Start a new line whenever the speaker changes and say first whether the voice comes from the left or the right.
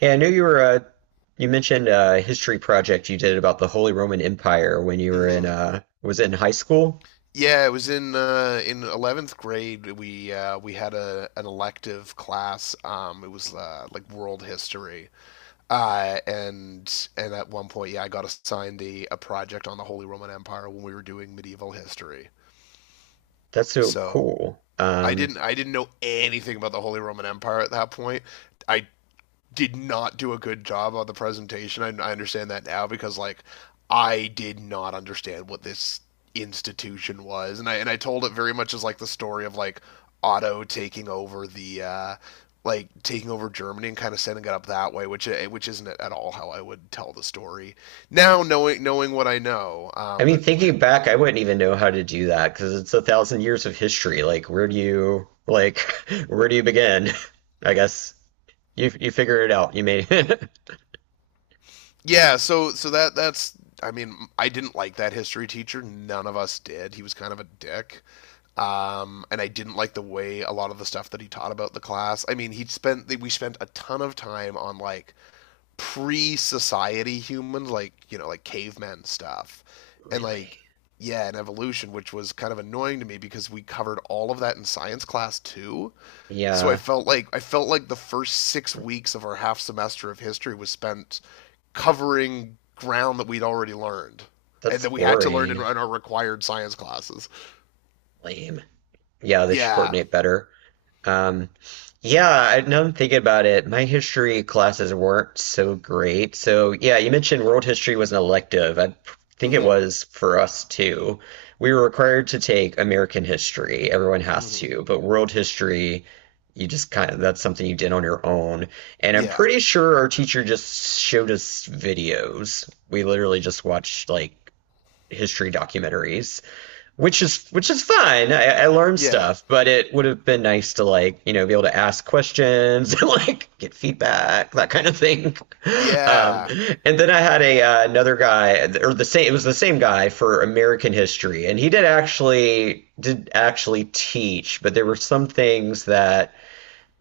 right: Yeah, I knew you were you mentioned a history project you did about the Holy Roman Empire when you were in
left: hmm
right: was it in high school?
left: Yeah, it was in 11th grade. We had a an elective class. It was like world history. And at one point, yeah, I got assigned a project on the Holy Roman Empire when we were doing medieval history.
right: That's so
left: So
right: cool.
left: I didn't I didn't know anything about the Holy Roman Empire at that point. I did not do a good job on the presentation. I understand that now because like I did not understand what this institution was, and I told it very much as like the story of like Otto taking over the like taking over Germany and kind of setting it up that way, which which isn't at all how I would tell the story now, knowing what I know.
right: I mean,
left: But my
right: thinking back, I wouldn't even know how to do that because it's a thousand years of history. Like, where do you where do you begin? I guess you figure it out. You may
left: yeah, so so that that's I mean I didn't like that history teacher. None of us did. He was kind of a dick. And I didn't like the way a lot of the stuff that he taught about the class. I mean, he spent we spent a ton of time on like pre-society humans, like you know, like cavemen stuff, and
right: really.
left: like yeah, and evolution, which was kind of annoying to me because we covered all of that in science class too. So I
right: Yeah,
left: felt like I felt like the first 6 weeks of our half semester of history was spent covering ground that we'd already learned and
right: that's
left: that we had to learn in,
right: boring.
left: in our required science classes.
right: Lame. Yeah, they should
left: Yeah.
right: coordinate better. Um, yeah, now I'm thinking about it, my history classes weren't so great. So, yeah, you mentioned world history was an elective. I think it
left: Mm-hmm.
right: was for us too. We were required to take American history. Everyone has
left: Mm-hmm.
right: to, but world history, you just kind of, that's something you did on your own. And I'm
left: Yeah.
right: pretty sure our teacher just showed us videos. We literally just watched like history documentaries, which is fine. I learned
left: Yeah.
right: stuff, but it would have been nice to like be able to ask questions and like get feedback, that kind of thing. Um,
left: Yeah.
right: and then I had a another guy or the same it was the same guy for American history, and he did actually teach, but there were some things that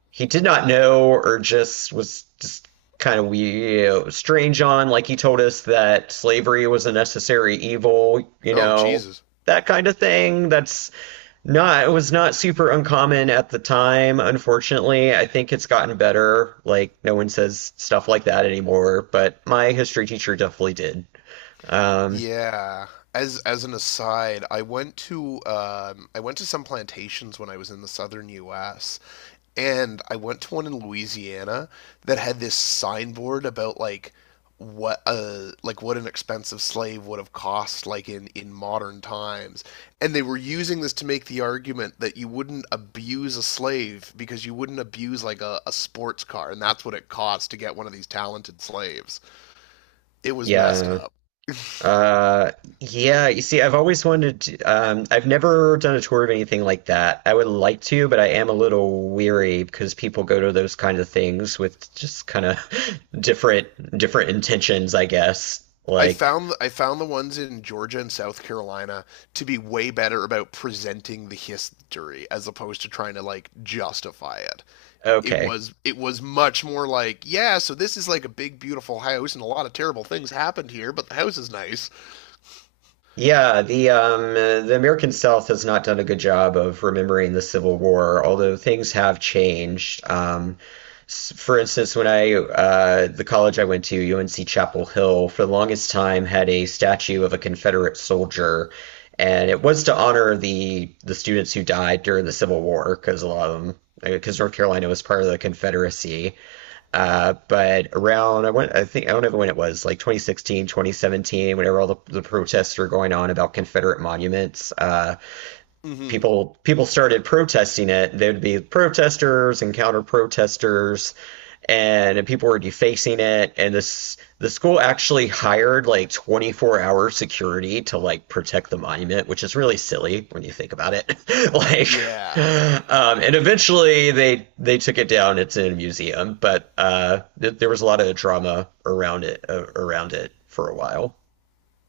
right: he did not know or just was just kind of we strange on, like he told us that slavery was a necessary evil, you
left: Oh,
right: know,
left: Jesus.
right: that kind of thing. That's not, it was not super uncommon at the time, unfortunately. I think it's gotten better. Like, no one says stuff like that anymore, but my history teacher definitely did. um
left: Yeah. As an aside, I went to some plantations when I was in the southern US. And I went to one in Louisiana that had this signboard about like what an expensive slave would have cost like in modern times, and they were using this to make the argument that you wouldn't abuse a slave because you wouldn't abuse like a sports car, and that's what it costs to get one of these talented slaves. It was messed
right: yeah.
left: up.
right: Uh, yeah, you see, I've always wanted to. I've never done a tour of anything like that. I would like to, but I am a little weary because people go to those kind of things with just kind of different intentions, I guess.
left: i
right: Like,
left: found i found the ones in Georgia and South Carolina to be way better about presenting the history as opposed to trying to like justify it. It
right: okay.
left: was much more like, yeah, so this is like a big beautiful house and a lot of terrible things happened here, but the house is nice.
right: Yeah, the American South has not done a good job of remembering the Civil War, although things have changed. For instance, when I the college I went to, UNC Chapel Hill, for the longest time had a statue of a Confederate soldier, and it was to honor the students who died during the Civil War, because a lot of them, because North Carolina was part of the Confederacy. But around, I think, I don't know when it was, like 2016, 2017, whenever all the protests were going on about Confederate monuments,
left: Mm-hmm.
right: people started protesting it. There'd be protesters and counter protesters, and people were defacing it. And this the school actually hired like 24-hour security to like protect the monument, which is really silly when you think about it. Like,
left: Yeah,
right: and eventually they took it down. It's in a museum, but there was a lot of drama around it, for a while.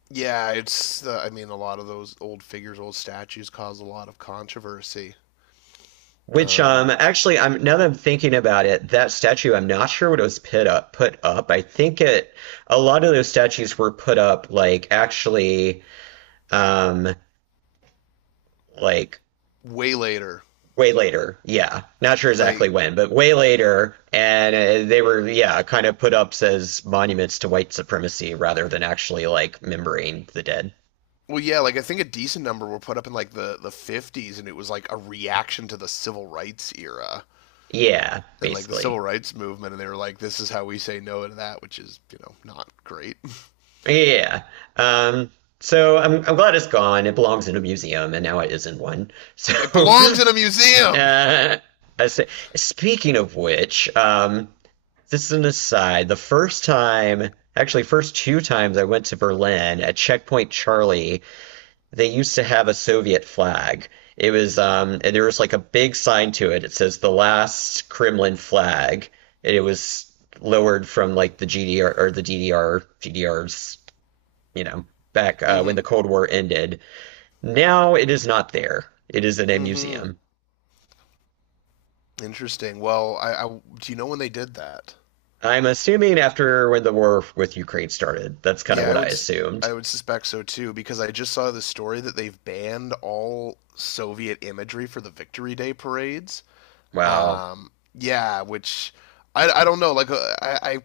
left: yeah, it's I mean, a lot of those old figures, old statues cause a lot of controversy.
right: Which,
left: um
right: actually, I'm now that I'm thinking about it, that statue, I'm not sure what it was put up. I think it, a lot of those statues were put up like actually, um like
left: Way later.
right: way later. Yeah. Not sure exactly
left: Like,
right: when, but way later, and they were, yeah, kind of put up as monuments to white supremacy rather than actually like remembering the dead.
left: well, yeah, like I think a decent number were put up in like the 50s and it was like a reaction to the civil rights era
right: Yeah,
left: and like the civil
right: basically.
left: rights movement, and they were like, this is how we say no to that, which is you know not great.
right: Yeah. Um so I'm glad it's gone. It belongs in a museum and now it is in one.
left: It
right: So
left: belongs in a museum.
right: Uh, I say, speaking of which, this is an aside. The first time, actually, first two times I went to Berlin, at Checkpoint Charlie, they used to have a Soviet flag. It was, and there was like a big sign to it. It says the last Kremlin flag. And it was lowered from like the GDR, or the DDR, GDR's, you know, back when the
left: Mm-hmm.
right: Cold War ended. Now it is not there. It is in a
left: Mm-hmm.
right: museum.
left: Interesting. Well, I do you know when they did that?
right: I'm assuming after when the war with Ukraine started. That's kind of
left: Yeah,
right: what I assumed.
left: I would suspect so too because I just saw the story that they've banned all Soviet imagery for the Victory Day parades.
right: Wow.
left: Yeah, which I don't know. Like I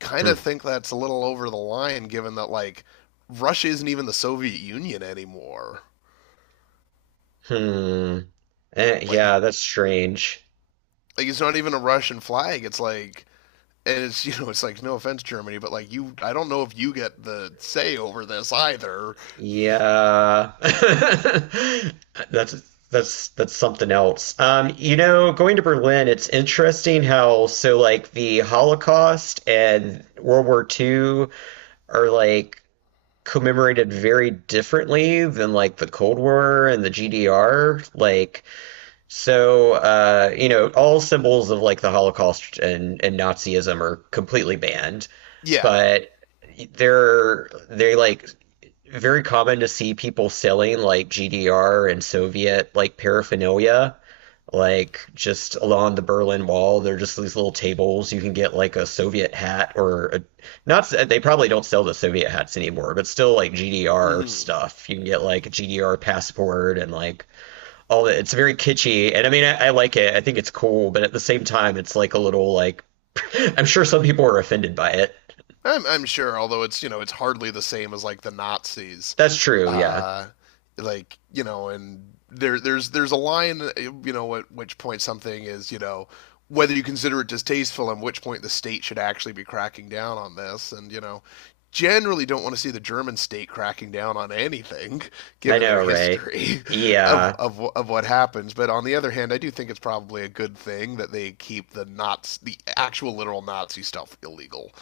left: kind of
right: Hmm.
left: think that's a little over the line, given that like Russia isn't even the Soviet Union anymore.
right: Hmm. Eh,
left: Like
right: yeah, that's strange.
left: like it's not even a Russian flag. It's like, and it's you know it's like no offense Germany, but like you, I don't know if you get the say over this either.
right: Yeah. That's that's something else. You know, going to Berlin, it's interesting how like the Holocaust and World War II are like commemorated very differently than like the Cold War and the GDR. Like, so, you know, all symbols of like the Holocaust and Nazism are completely banned,
left: Yeah.
right: but they're they like very common to see people selling like GDR and Soviet like paraphernalia, like just along the Berlin Wall. They're just these little tables. You can get like a Soviet hat, not. They probably don't sell the Soviet hats anymore, but still like GDR
left: hmm
right: stuff. You can get like a GDR passport and like all that. It's very kitschy, and I mean, I like it. I think it's cool, but at the same time, it's like a little like I'm sure some people are offended by it.
left: I'm sure, although it's you know it's hardly the same as like the Nazis.
right: That's true. Yeah,
left: uh, like you know, and there's a line you know at which point something is you know whether you consider it distasteful, and which point the state should actually be cracking down on this, and you know generally don't want to see the German state cracking down on anything,
right: I
left: given their
right: know, right?
left: history of,
right: Yeah,
left: of of what happens. But on the other hand, I do think it's probably a good thing that they keep the Nazi, the actual literal Nazi stuff illegal.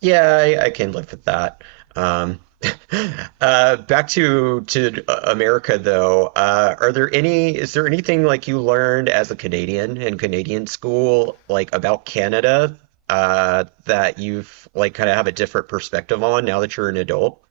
right: yeah, I can live with that. Um, back to America though. Are there any? Is there anything like you learned as a Canadian in Canadian school, like about Canada, that you've like kind of have a different perspective on now that you're an adult?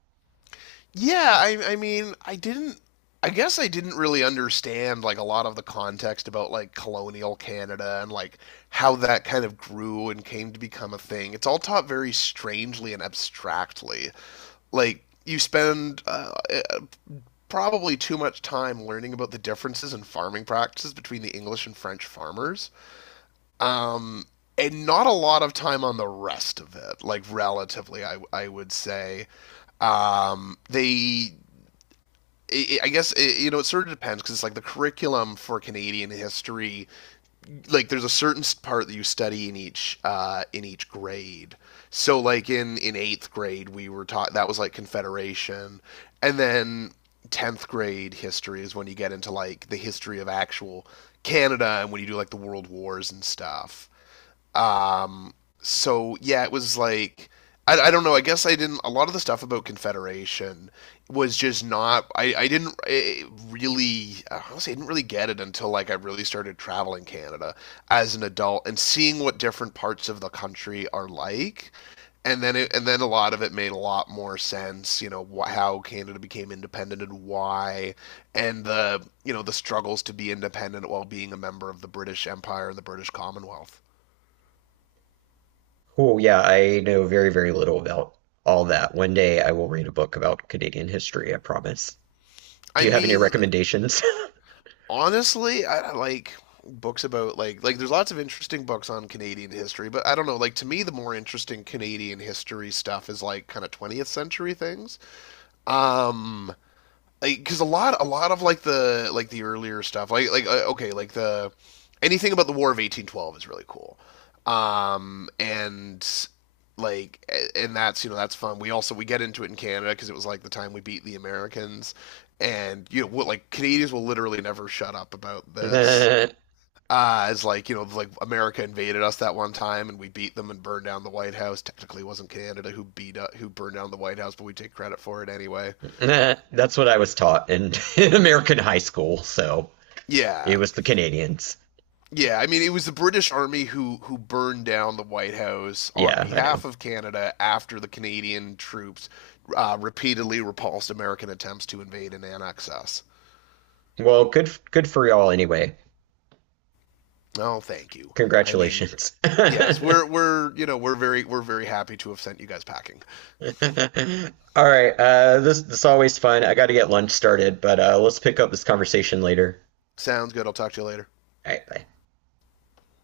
left: Yeah, I mean, I guess I didn't really understand like a lot of the context about like colonial Canada and like how that kind of grew and came to become a thing. It's all taught very strangely and abstractly. Like you spend probably too much time learning about the differences in farming practices between the English and French farmers. Um, and not a lot of time on the rest of it, like relatively, I would say. Um, they I guess it, you know it sort of depends because it's like the curriculum for Canadian history. Like there's a certain part that you study in each grade. So like in eighth grade we were taught that was like Confederation, and then tenth grade history is when you get into like the history of actual Canada and when you do like the World Wars and stuff. Um, so yeah, it was like I don't know. I guess I didn't. A lot of the stuff about Confederation was just not. I didn't eh, really. Honestly, I didn't really get it until like I really started traveling Canada as an adult and seeing what different parts of the country are like. And then it, and then a lot of it made a lot more sense. You know how Canada became independent and why, and the you know the struggles to be independent while being a member of the British Empire and the British Commonwealth.
right: Cool. Yeah, I know very, very little about all that. One day I will read a book about Canadian history, I promise. Do
left: I
right: you have any
left: mean,
right: recommendations?
left: honestly, I like books about like there's lots of interesting books on Canadian history, but I don't know, like to me the more interesting Canadian history stuff is like kind of 20th century things. Um, like because a lot of like the earlier stuff like the anything about the war of 1812 is really cool. Um, and like, and that's you know that's fun. We also we get into it in Canada because it was like the time we beat the Americans, and you know what, like Canadians will literally never shut up about this.
right: Nah,
left: Uh, as like you know like America invaded us that one time and we beat them and burned down the White House. Technically it wasn't Canada who beat up who burned down the White House but we take credit for it anyway.
right: nah. That's what I was taught in, in American high school, so
left: Yeah.
right: it was the Canadians.
left: Yeah, I mean, it was the British Army who burned down the White House on
right: Yeah, I know.
left: behalf of Canada after the Canadian troops repeatedly repulsed American attempts to invade and annex us.
right: Well, good good for y'all anyway.
left: Oh, thank you. I mean,
right: Congratulations.
left: yes,
right: All
left: we're you know we're very happy to have sent you guys packing.
right: right, this is always fun. I got to get lunch started, but let's pick up this conversation later.
left: Sounds good. I'll talk to you later.
right: All right, bye.